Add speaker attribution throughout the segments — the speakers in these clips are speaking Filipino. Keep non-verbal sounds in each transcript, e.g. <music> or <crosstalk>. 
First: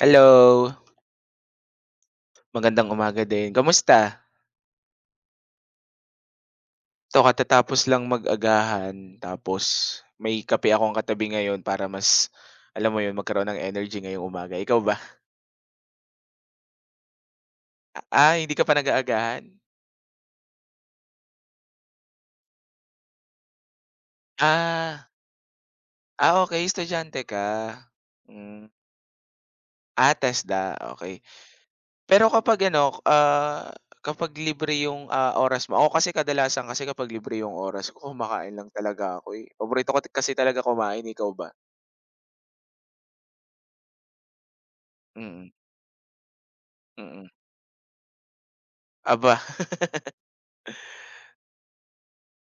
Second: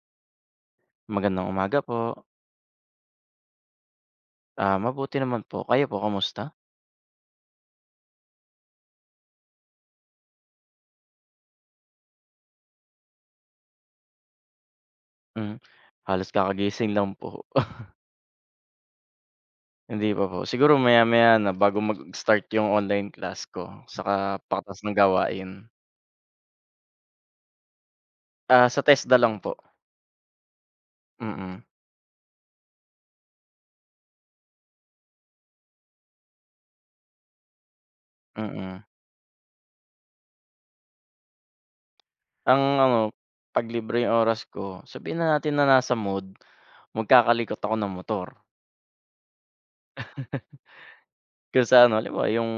Speaker 1: Hello,
Speaker 2: Magandang umaga po.
Speaker 1: magandang umaga din. Kamusta?
Speaker 2: Ah, mabuti naman po. Kayo po kamusta?
Speaker 1: Ito katatapos lang mag-agahan tapos may kape akong katabi ngayon para mas, alam mo yun, magkaroon ng energy ngayong umaga. Ikaw ba?
Speaker 2: Hmm, halos kakagising lang po. <laughs>
Speaker 1: Ah, hindi ka pa nag-aagahan?
Speaker 2: Hindi pa po. Siguro maya-maya na bago mag-start yung online class ko saka patas ng
Speaker 1: Ah,
Speaker 2: gawain.
Speaker 1: ah, okey estudyante ka. Hmm,
Speaker 2: Ah, sa TESDA lang po.
Speaker 1: ah, TESDA, okey.
Speaker 2: Mm,
Speaker 1: Pero kapag ano, ah, kapag libre yung, ah, oras mo. Ako kasi kadalasan, kasi kapag libre yung oras ko kumakain lang
Speaker 2: mm.
Speaker 1: talaga ako, eh. Paborito ko kasi talaga kumain, ikaw ba?
Speaker 2: Ang ano, 'pag libre yung oras ko, sabihin na
Speaker 1: Mm,
Speaker 2: natin na nasa mood,
Speaker 1: mm.
Speaker 2: magkakalikot ako ng motor.
Speaker 1: Aba. <laughs>
Speaker 2: Kung sa ano, halimbawa yung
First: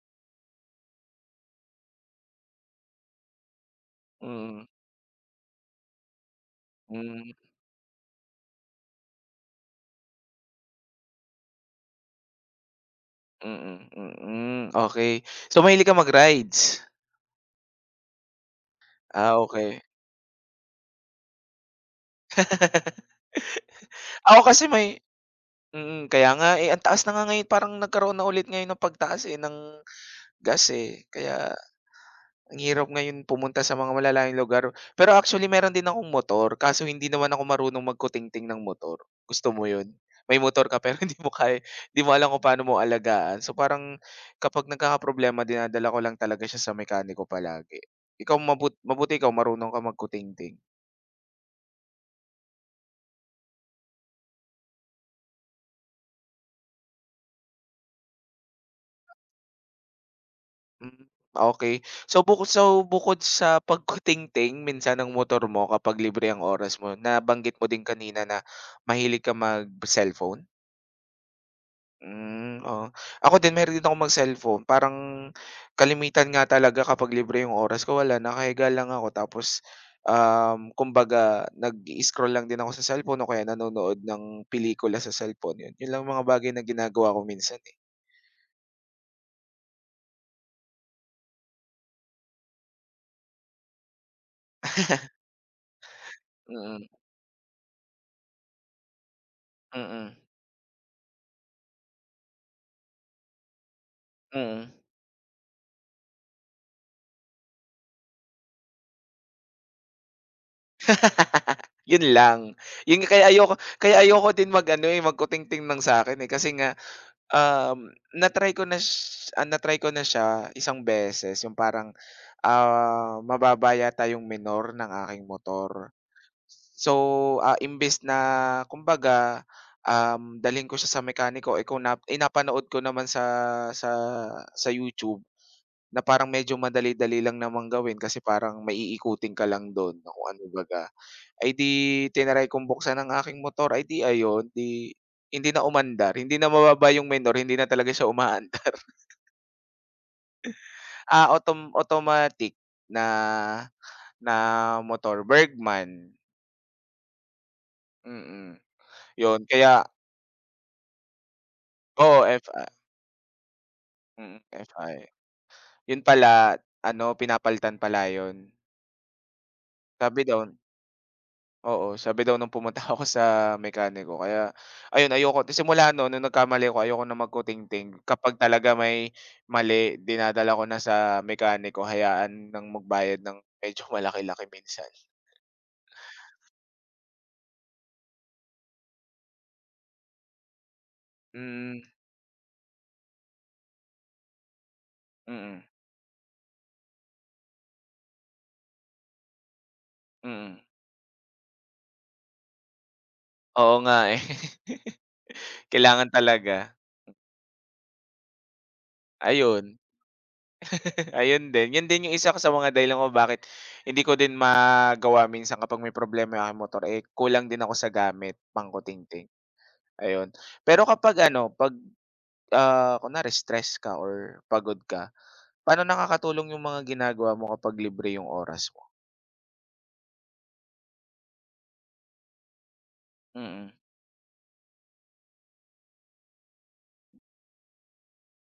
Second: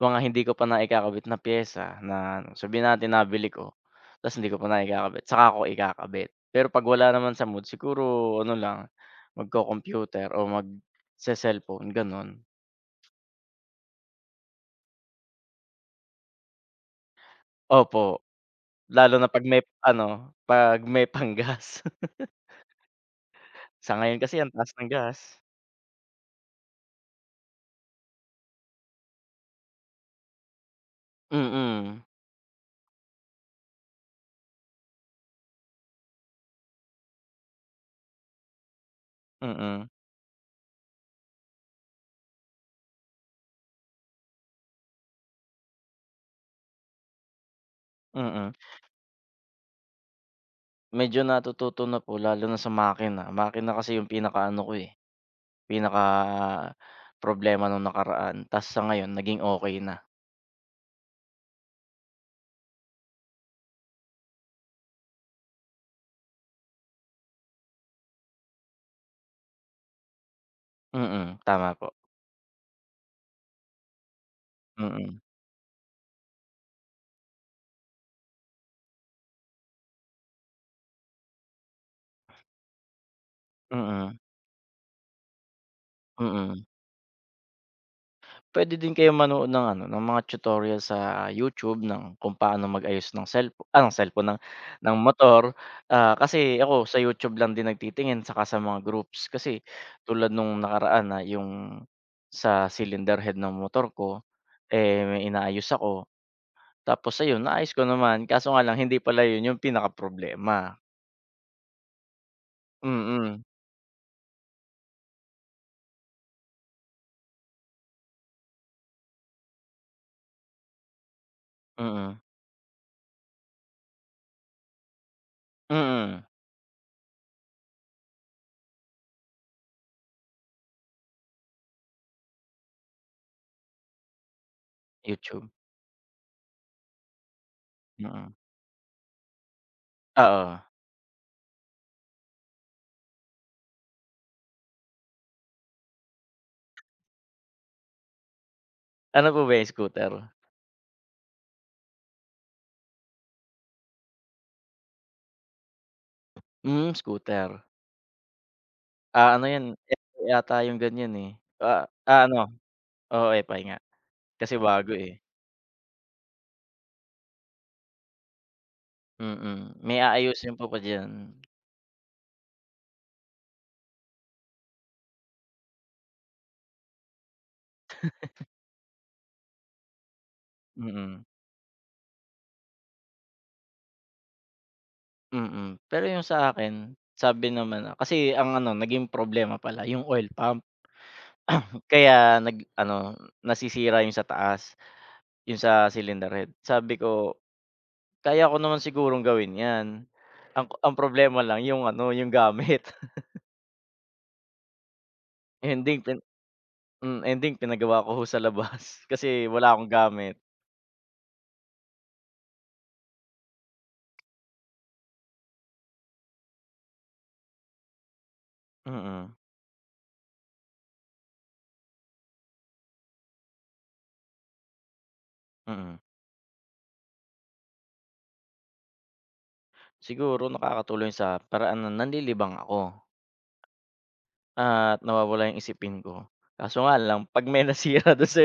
Speaker 2: mga hindi ko pa naikakabit na piyesa na ano, sabihin natin nabili ko, ta's hindi ko pa
Speaker 1: Mm,
Speaker 2: naikakabit, saka ko ikakabit. Pero 'pag wala
Speaker 1: hmm,
Speaker 2: naman sa mood siguro ano lang, magko-computer o magse-cellphone gano'n.
Speaker 1: okey. So, mahilig ka mag-rides?
Speaker 2: Opo, lalo na
Speaker 1: Ah,
Speaker 2: 'pag may
Speaker 1: okey.
Speaker 2: ano, 'pag may <laughs> panggas.
Speaker 1: <laughs>
Speaker 2: Sa ngayon kasi
Speaker 1: Ako
Speaker 2: ang
Speaker 1: kasi
Speaker 2: taas ng
Speaker 1: may
Speaker 2: gas.
Speaker 1: mm, kaya nga, eh, ang taas na nga ngayon, parang nagkaroon na ulit ngayon ng pagtaas, eh, ng gas, eh, kaya
Speaker 2: Mm,
Speaker 1: ang hirap ngayon pumunta sa mga malalayong lugar. Pero actually meron din akong motor kaso hindi naman ako marunong magkutingting ng motor. Gusto mo
Speaker 2: mm,
Speaker 1: 'yun? May motor ka pero <laughs> hindi mo kaya, hindi mo alam kung paano mo alagaan. So parang kapag nagkakaproblema dinadala ko lang talaga siya sa mekaniko palagi. Ikaw,
Speaker 2: mm.
Speaker 1: mabuti ikaw marunong ka magkutingting.
Speaker 2: Medyo natututo na po lalo na sa makina. Makina kasi yung pinakaano ko, eh, pinakaproblema nung nakaraan ta's sa ngayon naging okey na.
Speaker 1: Hmm, okey. So bukod sa <laughs> pagkutingting minsan ng motor mo kapag libre ang oras mo, nabanggit mo din kanina na mahilig ka mag-cellphone?
Speaker 2: Mm, tama po.
Speaker 1: Hmm, oo. Ako din mahilig din akong mag-cellphone.
Speaker 2: Mm,
Speaker 1: Parang kalimitan nga talaga kapag libre yung oras ko, wala, nakahiga lang ako tapos, kumbaga nag-i-scroll lang din ako sa cellphone o kaya nanonood
Speaker 2: mm,
Speaker 1: ng pelikula sa cellphone, yun. Yun lang mga bagay
Speaker 2: mm.
Speaker 1: na ginagawa ko minsan, eh.
Speaker 2: Puwede din kayong manood ng ano, ng mga tutorial sa YouTube ng kung paano mag-ayos ng ng cellphone, ng motor. Ah, kasi ako
Speaker 1: Mm,
Speaker 2: sa YouTube lang din nagtitingin saka sa mga groups. Kasi
Speaker 1: mm,
Speaker 2: tulad nung nakaraan na yung sa cylinder head ng motor ko,
Speaker 1: mm.
Speaker 2: eh, may inaayos ako. Tapos ayun, naayos ko naman kaso nga lang hindi pala yun yung pinakaproblema.
Speaker 1: Yun lang.
Speaker 2: Mm,
Speaker 1: Yun kaya
Speaker 2: mm,
Speaker 1: ayoko kaya ayoko din mag-ano, eh, magkutingting ng sa'kin, eh, kasi nga, um, natry ko na na ko na siya isang beses, yung parang
Speaker 2: mm,
Speaker 1: ah, mababa yata yung minor ng aking motor.
Speaker 2: mm.
Speaker 1: So, ah, imbes na kumbaga, dalhin ko siya sa mekaniko, eh, kung napanood ko naman sa sa sa YouTube
Speaker 2: YouTube,
Speaker 1: na parang medyo madali-dali lang namang gawin, kasi
Speaker 2: mm.
Speaker 1: parang maiikutin ka lang dun na kung ano
Speaker 2: Oo.
Speaker 1: baga. Ay di, tinry kong buksan ang aking motor, ay di ayun, di, hindi na umandar, hindi na mababa yung minor, hindi na talaga siya umaandar. <laughs>
Speaker 2: Ano po ba 'yan, scooter?
Speaker 1: Ah, automatic na na motor, Bergman,
Speaker 2: Hmm, scooter.
Speaker 1: mm.
Speaker 2: Ah,
Speaker 1: 'Yun
Speaker 2: ano 'yan,
Speaker 1: kaya
Speaker 2: FI yata yung ganyan, eh. Ah, ah,
Speaker 1: oo,
Speaker 2: ano,
Speaker 1: F-I.
Speaker 2: oo, FI nga.
Speaker 1: Mm,
Speaker 2: Kasi bago,
Speaker 1: F-I.
Speaker 2: eh.
Speaker 1: 'Yun pala ano, pinapalitan pala 'yun.
Speaker 2: Mm, may
Speaker 1: Sabi daw
Speaker 2: aayusin po pa po diyan.
Speaker 1: Oo, sabi daw nung pumunta <laughs> ako sa mekaniko, kaya ayun ayoko simula no'n nung nagkamali ako, ayoko na magkutingting. Kapag talaga may mali dinadala ko na sa
Speaker 2: Mm,
Speaker 1: mekaniko, hayaan ng magbayad ng medyo <laughs> malaki-laki minsan.
Speaker 2: mm. Pero yung sa akin, sabi naman na kasi ang ano, naging problema pala yung oil pump.
Speaker 1: Hmm,
Speaker 2: <clears throat> Kaya nag-ano, nasisira yung sa taas, yung
Speaker 1: mm,
Speaker 2: sa cylinder head. Sabi ko, kaya ko naman sigurong gawin 'yan.
Speaker 1: mm.
Speaker 2: Ang problema lang yung ano, yung gamit. <laughs>
Speaker 1: Oo nga, eh. <laughs>
Speaker 2: Yun din.
Speaker 1: Kailangan talaga,
Speaker 2: Hmm, ending pinagawa ko ho sa labas <laughs> kasi wala
Speaker 1: ayun.
Speaker 2: akong gamit.
Speaker 1: Ayun din yung isa ko sa mga dahilan ko bakit hindi ko din magawa minsan kapag may problema yung aking motor, eh, kulang din ako sa gamit, pangkutingting,
Speaker 2: Mm,
Speaker 1: ayun. Pero kapag ano, 'pag, ah, kunwari stress ka or pagod ka, paano
Speaker 2: mm.
Speaker 1: nakakatulong yung mga ginagawa mo kapag libre yung oras mo?
Speaker 2: Siguro nakakatulong sa paraan na nanlilibang ako
Speaker 1: Mm.
Speaker 2: at nawawala yung isipin ko. Kaso nga lang <laughs> 'pag may nasira dun sa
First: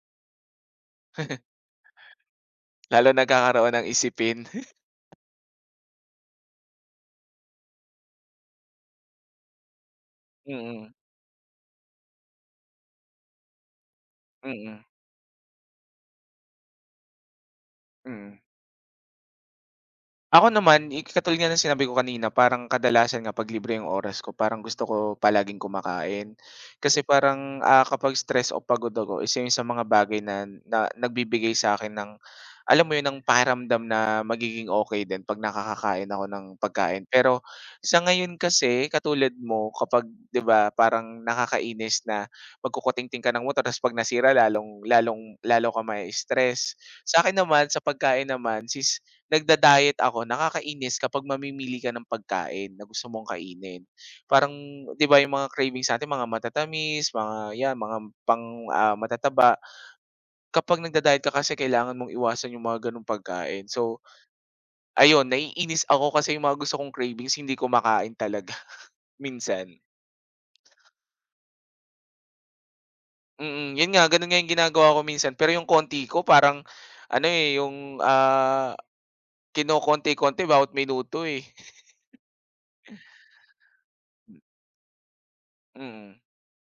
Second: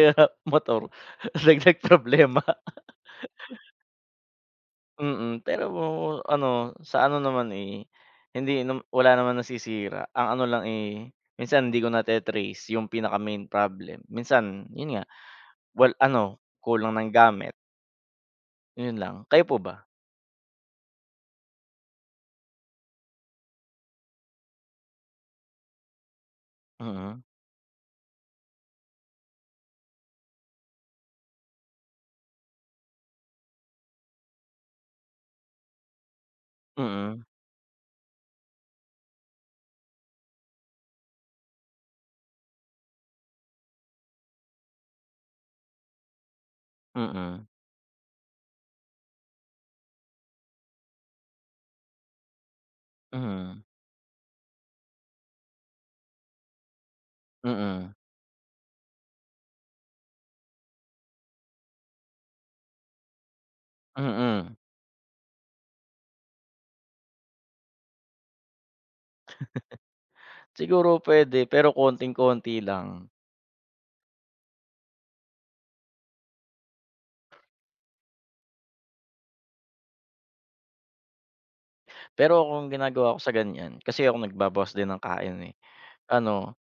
Speaker 2: motor <laughs>
Speaker 1: <laughs>
Speaker 2: dagdag problema.
Speaker 1: Lalo nagkakaroon ng isipin. <laughs>
Speaker 2: Mm, pero ano, sa ano naman, eh, hindi nam wala naman nasisira. Ang ano lang,
Speaker 1: Mm,
Speaker 2: eh, minsan hindi ko nate-trace yung pinaka main problem. Minsan
Speaker 1: mm,
Speaker 2: yun nga, well ano, kulang ng gamit,
Speaker 1: mm.
Speaker 2: yun lang. Kayo po ba?
Speaker 1: Ako naman, eh, katulad nga ng sinabi ko kanina, parang kadalasan nga 'pag libre yung oras ko, parang gusto ko palaging kumakain. Kasi
Speaker 2: Mm,
Speaker 1: parang, ah, kapag stress o pagod ako, isa yun sa mga bagay na na nagbibigay sa akin ng, alam mo yun, ng pakiramdam na magiging okay din 'pag nakakakain ako ng pagkain.
Speaker 2: mm.
Speaker 1: Pero sa ngayon kasi, katulad mo, kapag 'di ba, parang nakakainis na magkukutingting ka ng motor ta's 'pag nasira lalong lalong lalo ka mai-stress. Akin
Speaker 2: Mm,
Speaker 1: naman, sa pagkain naman, sis, nagda-diet ako, nakakainis kapag mamimili ka ng pagkain na gusto mong
Speaker 2: mm,
Speaker 1: kainin. Parang 'di ba yung mga cravings natin mga matatamis, mga
Speaker 2: mm,
Speaker 1: 'yan,
Speaker 2: mm.
Speaker 1: mga pang, ah, matataba. Kapag nagda-diet ka kasi kailangan mong iwasan yung mga gano'ng pagkain. So ayun, naiinis ako kasi yung mga gusto kong cravings hindi ko makain talaga <laughs> minsan.
Speaker 2: Siguro puwede pero konting-konti lang.
Speaker 1: Mm, yun nga gano'n nga yung ginagawa ko minsan pero yung konti ko parang ano, eh, yung, ah, kinokonti-konti bawat minuto, eh. <laughs>
Speaker 2: Pero ako ang ginagawa ko sa ganiyan, kasi ako nagbabawas din ng kain, eh,
Speaker 1: Mm,
Speaker 2: ano,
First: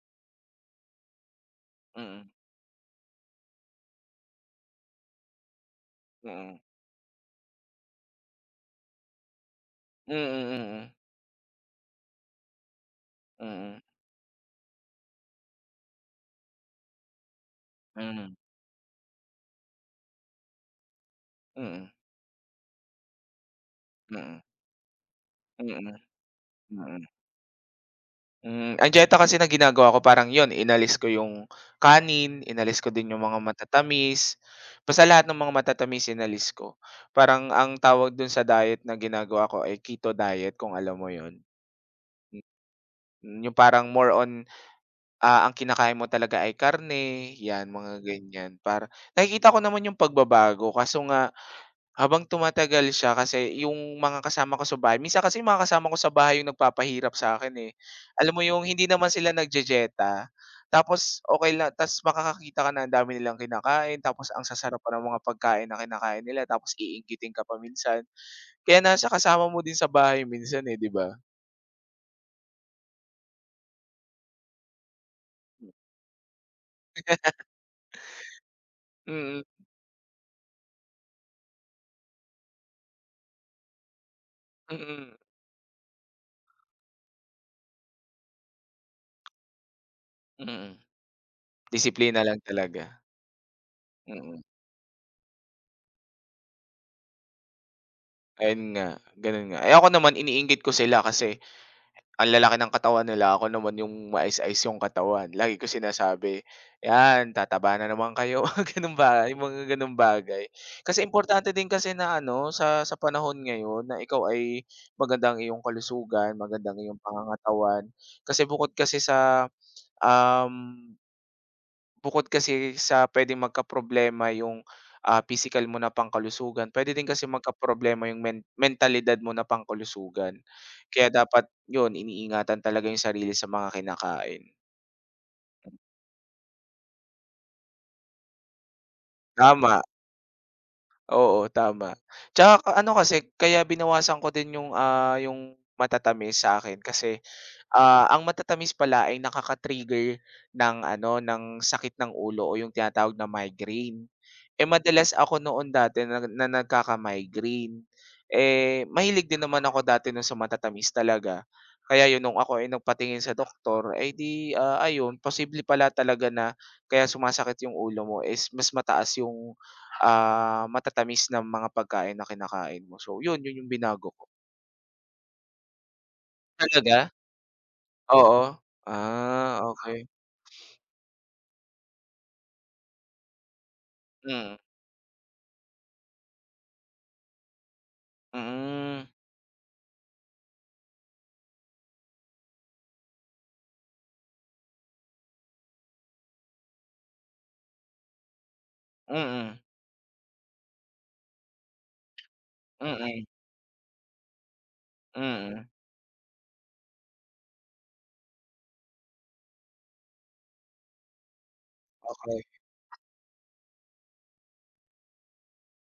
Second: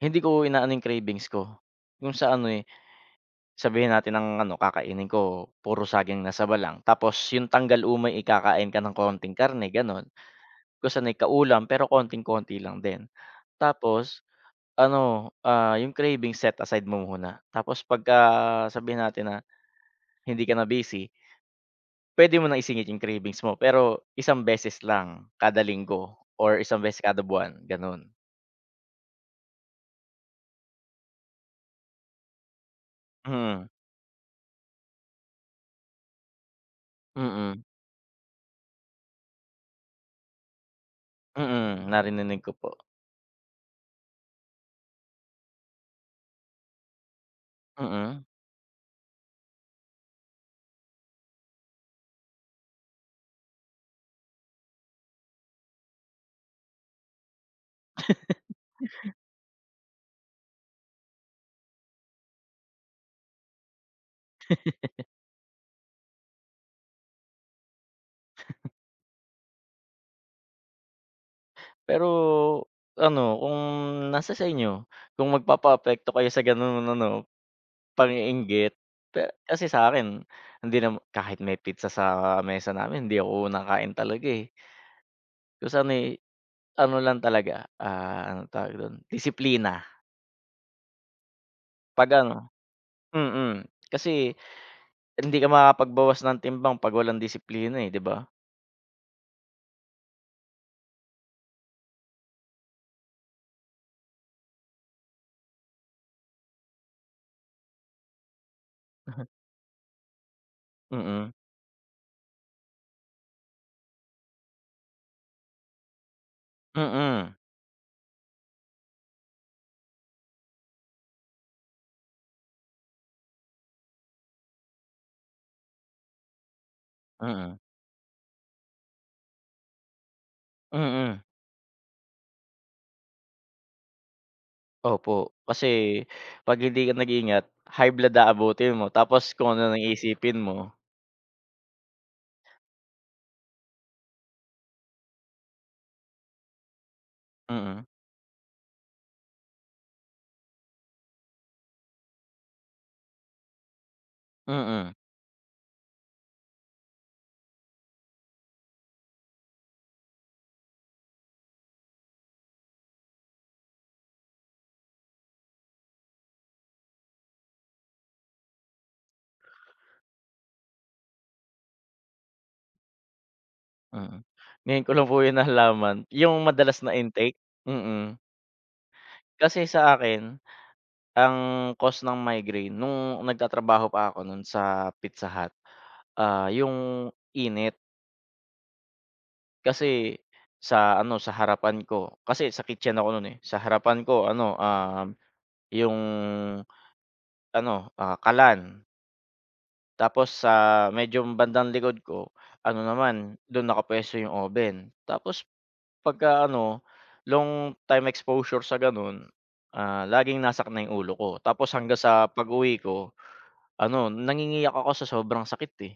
Speaker 2: hindi ko inaano yung cravings ko. Yung
Speaker 1: mm,
Speaker 2: sa ano, eh, sabihin natin ang ano kakainin ko puro saging na saba
Speaker 1: mm,
Speaker 2: lang, tapos yung tanggal umay, eh, kakain ka ng konting karne gano'n.
Speaker 1: mm, mm.
Speaker 2: Kung
Speaker 1: mm.
Speaker 2: sanay kaulam pero konting-konti lang din.
Speaker 1: Mm,
Speaker 2: Tapos ano, ah, yung cravings set aside mo muna, tapos pagka
Speaker 1: mm,
Speaker 2: sabihin natin na hindi ka na busy.
Speaker 1: mm,
Speaker 2: Puwede mo nang isingit yung cravings mo pero isang
Speaker 1: mm,
Speaker 2: beses lang kada
Speaker 1: mm,
Speaker 2: linggo or isang beses
Speaker 1: mm,
Speaker 2: kada buwan, gano'n.
Speaker 1: hmm, ang dieta kasi na ginagawa ko parang yun, inalis ko yung kanin, inalis ko din yung mga
Speaker 2: Mm,
Speaker 1: matatamis, basta lahat ng mga matatamis inalis ko. Parang
Speaker 2: mm,
Speaker 1: ang tawag dun sa diet na ginagawa ko ay keto diet, kung alam mo yun.
Speaker 2: mm, narinig ko po,
Speaker 1: Mm, yung parang more on, ah, ang kinakain mo talaga ay karne, yan mga
Speaker 2: mm.
Speaker 1: ganyan, para nakikita ko naman yung pagbabago kaso nga, habang tumatagal siya, kasi yung mga kasama ko sa bahay minsan, kasi yung mga kasama ko sa bahay yung nagpapahirap sa akin eh. Alam mo yung hindi naman sila nagjejeta. Tapos okay lang. Tapos makakakita ka na ang dami nilang kinakain, tapos ang sasarap pa ng mga pagkain na kinakain nila, tapos iinggitin ka pa minsan. Kaya nasa kasama mo din sa bahay minsan, eh, 'di ba?
Speaker 2: Pero ano, kung nasa sa inyo, kung magpapaapekto kayo sa gano'n ano, pang-iinggit,
Speaker 1: Mm,
Speaker 2: kasi sa'kin hindi nam kahit may pizza sa mesa namin hindi ako nakain talaga, eh.
Speaker 1: mm,
Speaker 2: Kung sa ano, eh, ano lang talaga, ah, anong tawag do'n, disiplina.
Speaker 1: mm.
Speaker 2: 'Pag
Speaker 1: Disiplina
Speaker 2: ano
Speaker 1: lang talaga,
Speaker 2: mm, kasi
Speaker 1: mm.
Speaker 2: hindi ka makakapagbawas ng timbang 'pag walang disiplina, eh, 'di ba?
Speaker 1: Ayun nga, gano'n nga. Eh, ako naman iniinggit ko sila kasi ang lalaki ng katawan nila, ako naman yung mais-ice yung katawan. Lagi ko sinasabi, "Yan, tataba na naman kayo." <laughs> Mga gano'ng ba yung
Speaker 2: <laughs>
Speaker 1: mga gano'ng bagay. Kasi
Speaker 2: Mm,
Speaker 1: importante din kasi na ano, sa panahon ngayon na ikaw ay magandang iyong kalusugan, magandang iyong
Speaker 2: mm,
Speaker 1: pangangatawan. Kasi bukod kasi sa, um bukod kasi sa puwedeng magkaproblema yung, ah, pisikal mo na pangkalusugan, pwede din kasi
Speaker 2: mm,
Speaker 1: magkaproblema yung mentalidad mo na pangkalusugan. Kaya
Speaker 2: mm,
Speaker 1: dapat yun, iniingatan talaga yung sarili sa mga kinakain.
Speaker 2: opo. Kasi 'pag hindi ka nag-ingat, high blood aabutin mo tapos kung ano na
Speaker 1: Tama,
Speaker 2: iisipin mo.
Speaker 1: oo, tama. Tsaka ano kasi, kaya binawasan ko din yung, ah, yung matatamis sa akin kasi
Speaker 2: Mm,
Speaker 1: ah, ang matatamis pala ay nakaka-trigger ng ano, ng sakit ng ulo o yung tinatawag na migraine. Eh,
Speaker 2: mm,
Speaker 1: madalas ako noon dati na na nagkaka-migraine. Eh, mahilig din naman ako dati nun sa matatamis talaga. Kaya yun, nung ako ay nagpatingin sa doktor, eh, di, ah, ayun posible pala talaga na kaya sumasakit yung ulo mo is mas mataas yung, ah, matatamis na mga pagkain na kinakain mo. So yun, yun yung binago
Speaker 2: mm.
Speaker 1: ko.
Speaker 2: Ngayon ko lang po 'yun nalaman, yung madalas na
Speaker 1: Talaga?
Speaker 2: intake, mm.
Speaker 1: Oo. Ah,
Speaker 2: Kasi sa
Speaker 1: okay.
Speaker 2: akin, ang cause ng migraine nung nagtatrabaho pa ako nun
Speaker 1: Mm,
Speaker 2: sa Pizza Hut, ah, yung init.
Speaker 1: mm,
Speaker 2: Kasi sa ano, sa harapan ko kasi sa kitchen ako no'n, eh. Sa harapan ko ano, um, yung ano, ah, kalan.
Speaker 1: mm,
Speaker 2: Tapos sa medyo bandang likod ko ano naman,
Speaker 1: mm,
Speaker 2: do'n nakapuwesto yung oven. Tapos
Speaker 1: mm.
Speaker 2: pagka ano, long time exposure sa gano'n, ah, laging nasakit na yung ulo ko. Tapos hanggang sa
Speaker 1: Okey.
Speaker 2: pag-uwi ko ano, nangingiyak ako sa sobrang sakit, eh.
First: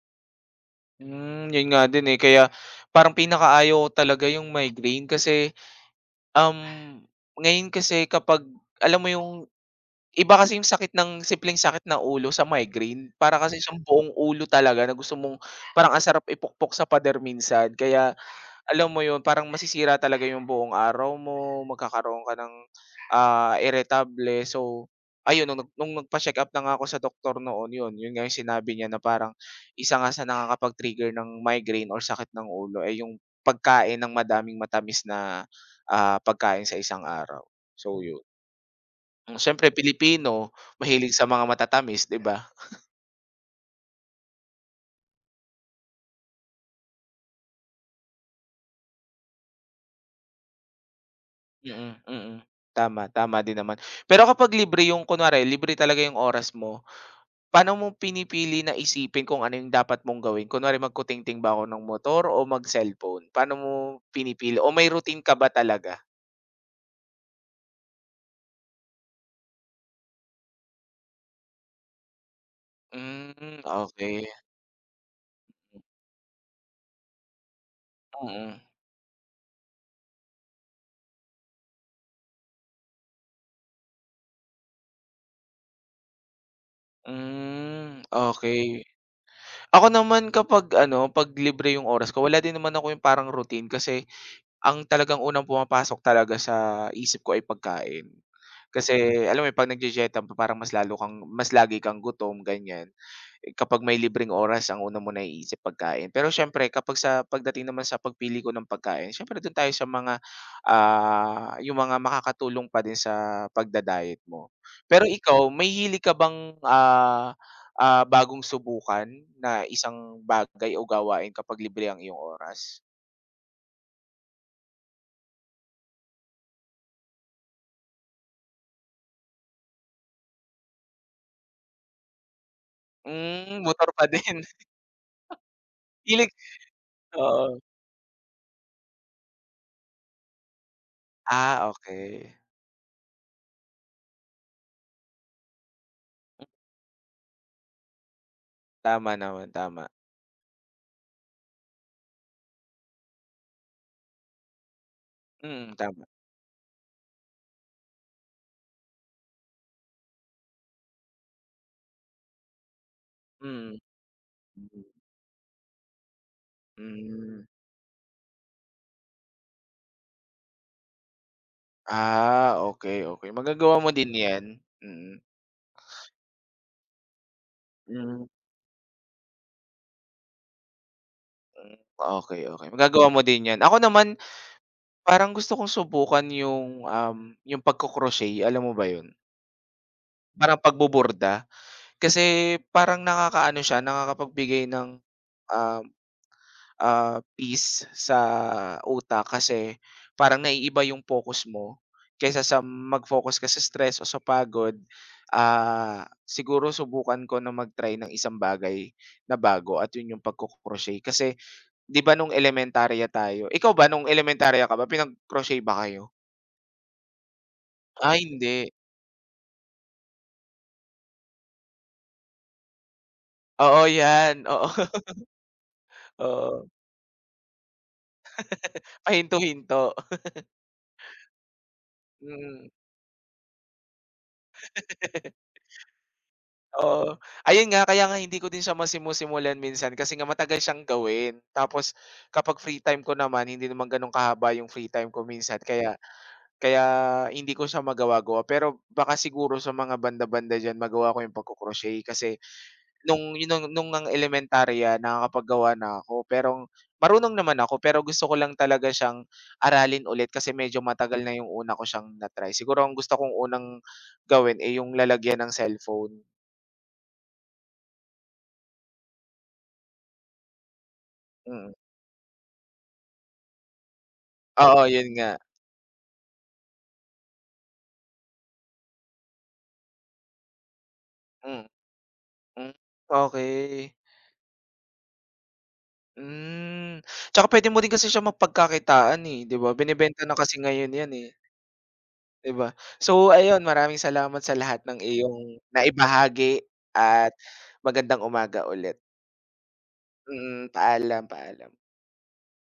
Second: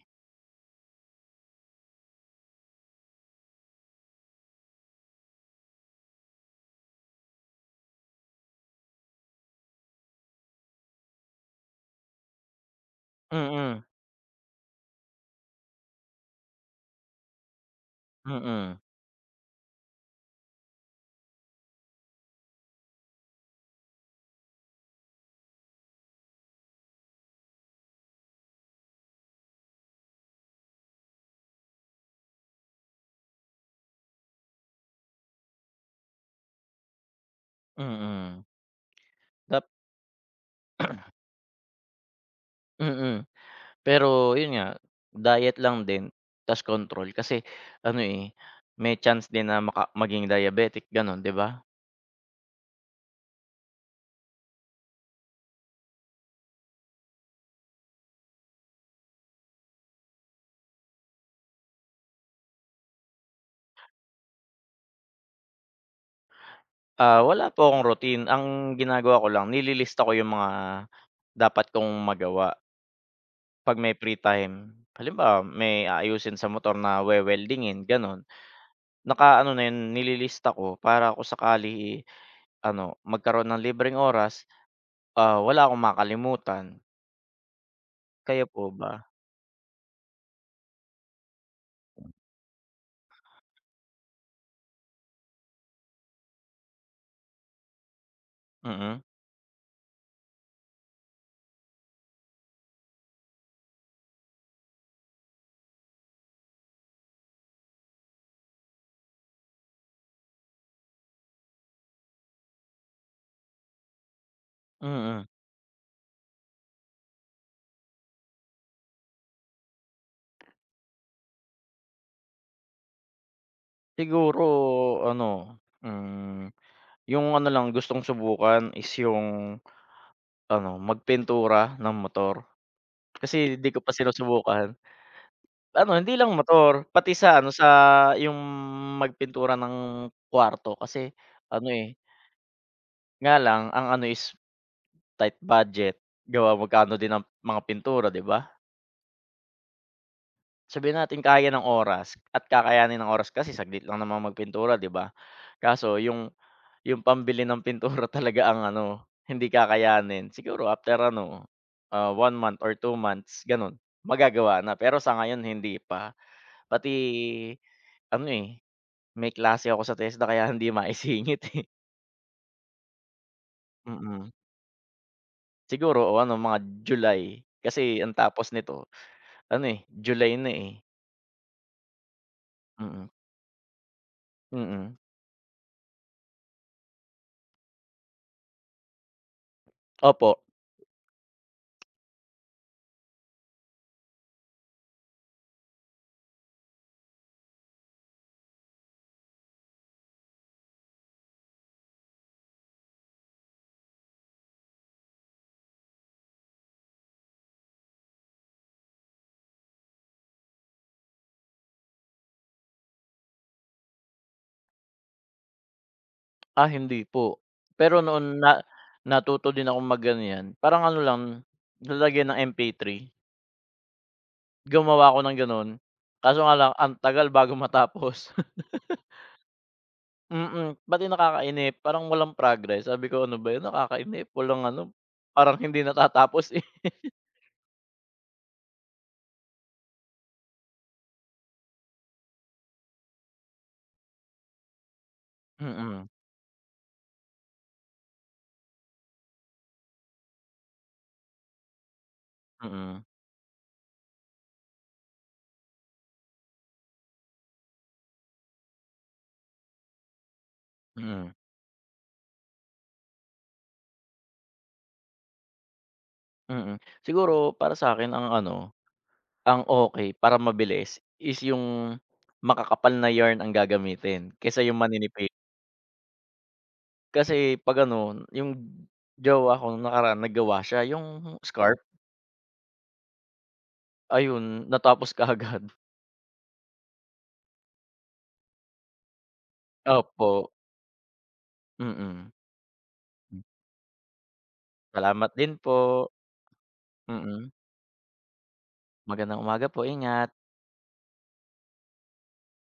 Speaker 1: Hmm, yun nga din, eh, kaya parang pinakaayaw ko talaga yung migraine kasi, um, ngayon kasi kapag alam mo yung iba kasi yung sakit ng simpleng sakit ng ulo sa migraine para kasi siyang
Speaker 2: Mm,
Speaker 1: buong ulo talaga na gusto mong, parang ang sarap ipukpok sa pader minsan, kaya
Speaker 2: mm,
Speaker 1: alam mo 'yun, parang masisira talaga 'yung buong araw mo, magkakaroon ka ng, ah, iritable. So, ayun nung nagpa-check up na nga ako sa doktor noon, 'yun nga 'yung sinabi niya na parang isa nga sa nakakapag-trigger ng migraine or sakit ng ulo ay 'yung pagkain ng madaming matamis na, ah, pagkain sa isang araw. So 'yun,
Speaker 2: mm.
Speaker 1: hmm,
Speaker 2: Dap
Speaker 1: siyempre Pilipino mahilig sa mga matatamis, 'di ba?
Speaker 2: mm. Pero yun nga, diet lang din ta's control kasi ano, eh, may chance din na maging diabetic gano'n, 'di ba?
Speaker 1: Mm. mm. Tama, tama din naman. Pero kapag libre 'yung, kunwari libre talaga 'yung oras mo, paano mo pinipili na isipin kung ano yung dapat mong gawin? Kunwari magkutingting ba ako ng motor o mag-cellphone? Paano mo pinipili, o may routine ka ba talaga?
Speaker 2: Ah, wala po akong routine, ang ginagawa ko lang nililista ko yung mga dapat kong magawa
Speaker 1: Hmm,
Speaker 2: 'pag may free
Speaker 1: okey.
Speaker 2: time. Halimbawa, may aayusin sa motor na we-weldingin gano'n,
Speaker 1: Mm.
Speaker 2: nakaano na yun nililista ko para kung sakali, ano, magkaroon ng libreng oras, ah, wala akong makalimutan.
Speaker 1: Hmm,
Speaker 2: Kayo po
Speaker 1: okey.
Speaker 2: ba?
Speaker 1: Ako naman kapag ano, 'pag libre yung oras ko, wala din naman ako yung parang routine kasi ang talagang unang pumapasok talaga sa isip ko ay pagkain.
Speaker 2: Mm,
Speaker 1: Kasi alam mo yun, 'pag nagdidieta pa parang mas lalo kang, mas lagi kang gutom, ganyan. Kapag may libreng oras ang una mong naiisip pagkain. Pero siyempre kapag sa pagdating naman sa pagpili ko ng pagkain siyempre dun tayo sa mga, ah, yung mga makakatulong pa din sa pagda-diet mo. Pero
Speaker 2: mm.
Speaker 1: ikaw may hili ka bang, ah, bagong subukan na isang bagay o gawain kapag libre ang iyong oras?
Speaker 2: Siguro ano, hmm, yung ano lang gustong subukan is yung ano, magpintura ng motor. Kasi
Speaker 1: Hmm,
Speaker 2: di ko
Speaker 1: motor
Speaker 2: pa
Speaker 1: pa din. <laughs>
Speaker 2: sinusubukan. Ano, hindi
Speaker 1: Hilig,
Speaker 2: lang motor, pati sa ano,
Speaker 1: oo.
Speaker 2: sa yung magpintura ng kwarto kasi
Speaker 1: Ah,
Speaker 2: ano, eh,
Speaker 1: okay.
Speaker 2: nga lang ang ano is tight budget, gawa magkano din ang mga pintura, di ba?
Speaker 1: Tama naman, tama.
Speaker 2: Sabihin natin kaya ng oras at kakayanin ng oras kasi saglit lang naman magpintura, di ba?
Speaker 1: Mm,
Speaker 2: Kaso
Speaker 1: tama.
Speaker 2: yung pambili ng pintura <laughs> talaga ang ano, hindi kakayanin. Siguro after ano, ah, 1 month or 2 months gano'n,
Speaker 1: Mm,
Speaker 2: magagawa na.
Speaker 1: mm,
Speaker 2: Pero sa ngayon hindi pa.
Speaker 1: hmm.
Speaker 2: Pati ano, eh, may klase ako sa TESDA kaya <laughs> hindi maisingit, eh.
Speaker 1: Ah, okay okay. Magagawa mo din
Speaker 2: Mm.
Speaker 1: 'yan. Mm.
Speaker 2: Siguro o ano mga July, kasi ang
Speaker 1: Mm.
Speaker 2: tapos nito ano, eh, July na, eh.
Speaker 1: Hmm, okay okay.
Speaker 2: Mm,
Speaker 1: Magagawa mo din 'yan. Ako naman,
Speaker 2: mm.
Speaker 1: parang gusto kong subukan yung, yung pagko-crochet, alam mo ba yun?
Speaker 2: Opo.
Speaker 1: Parang pagboborda. Kasi parang nakakaano siya, nakakapagbigay ng, um ah, peace sa utak kasi parang naiiba yung focus mo kaysa sa mag-focus ka sa stress o sa pagod. Ah, siguro subukan ko na mag-try ng isang bagay na bago at yun yung pagko-crochet. Kasi 'di ba nung elementarya tayo, ikaw ba nung elementarya ka ba pinag-crochet ba kayo?
Speaker 2: Ah, hindi po. Pero
Speaker 1: Ah,
Speaker 2: noon na
Speaker 1: hindi.
Speaker 2: natuto din ako mag-ano 'yan, parang ano lang, lalagyan ng MP3.
Speaker 1: Oo, yan. Oo, <laughs>
Speaker 2: Gumawa ako ng gano'n, kaso nga
Speaker 1: oo.
Speaker 2: lang ang tagal bago matapos. <laughs>
Speaker 1: Pahinto-hinto.
Speaker 2: Mm, pati nakakainip parang walang
Speaker 1: Mm.
Speaker 2: progress sabi ko, "Ano ba 'yun nakakainip walang ano, parang hindi natatapos, eh."
Speaker 1: Oo. Ayun nga, kaya nga hindi ko din siya masimu-simulan minsan kasi nga matagal siyang gawin. Tapos kapag free time ko naman, hindi naman gano'n kahaba yung free time ko minsan,
Speaker 2: <laughs>
Speaker 1: kaya
Speaker 2: Mm,
Speaker 1: kaya hindi ko siya magawa-gawa. Pero baka siguro sa mga banda-banda diyan magawa ko yung pagko-crochet kasi
Speaker 2: mm,
Speaker 1: nung yun, nung ang elementarya nakakapaggawa na ako. Pero marunong naman ako, pero gusto ko lang talaga siyang aralin ulit kasi medyo matagal
Speaker 2: mm,
Speaker 1: na yung una ko siyang na-try. Siguro ang gusto kong unang gawin, ay yung lalagyan ng cellphone.
Speaker 2: mm. Siguro para sa'kin ang ano, ang okay para mabilis is
Speaker 1: Mm.
Speaker 2: yung makakapal na yarn ang gagamitin kaysa yung
Speaker 1: Oo, yun nga.
Speaker 2: maninipid. Kasi 'pag ano, yung jowa ko nung nakaraan naggawa siya yung
Speaker 1: Mm,
Speaker 2: scarf,
Speaker 1: hmm, okey.
Speaker 2: ayun natapos kaagad. <laughs>
Speaker 1: Hmm, tsaka puwede mo rin kasi siya mapagkakitaan, eh, 'di ba? Binebenta
Speaker 2: Opo,
Speaker 1: na kasi ngayon yan, eh,
Speaker 2: mm.
Speaker 1: 'di ba? So, ayun, maraming salamat sa lahat ng
Speaker 2: Salamat din
Speaker 1: iyong
Speaker 2: po.
Speaker 1: naibahagi at
Speaker 2: Mm.
Speaker 1: magandang umaga ulit.
Speaker 2: Magandang umaga po, ingat.
Speaker 1: Mm, paalam, paalam.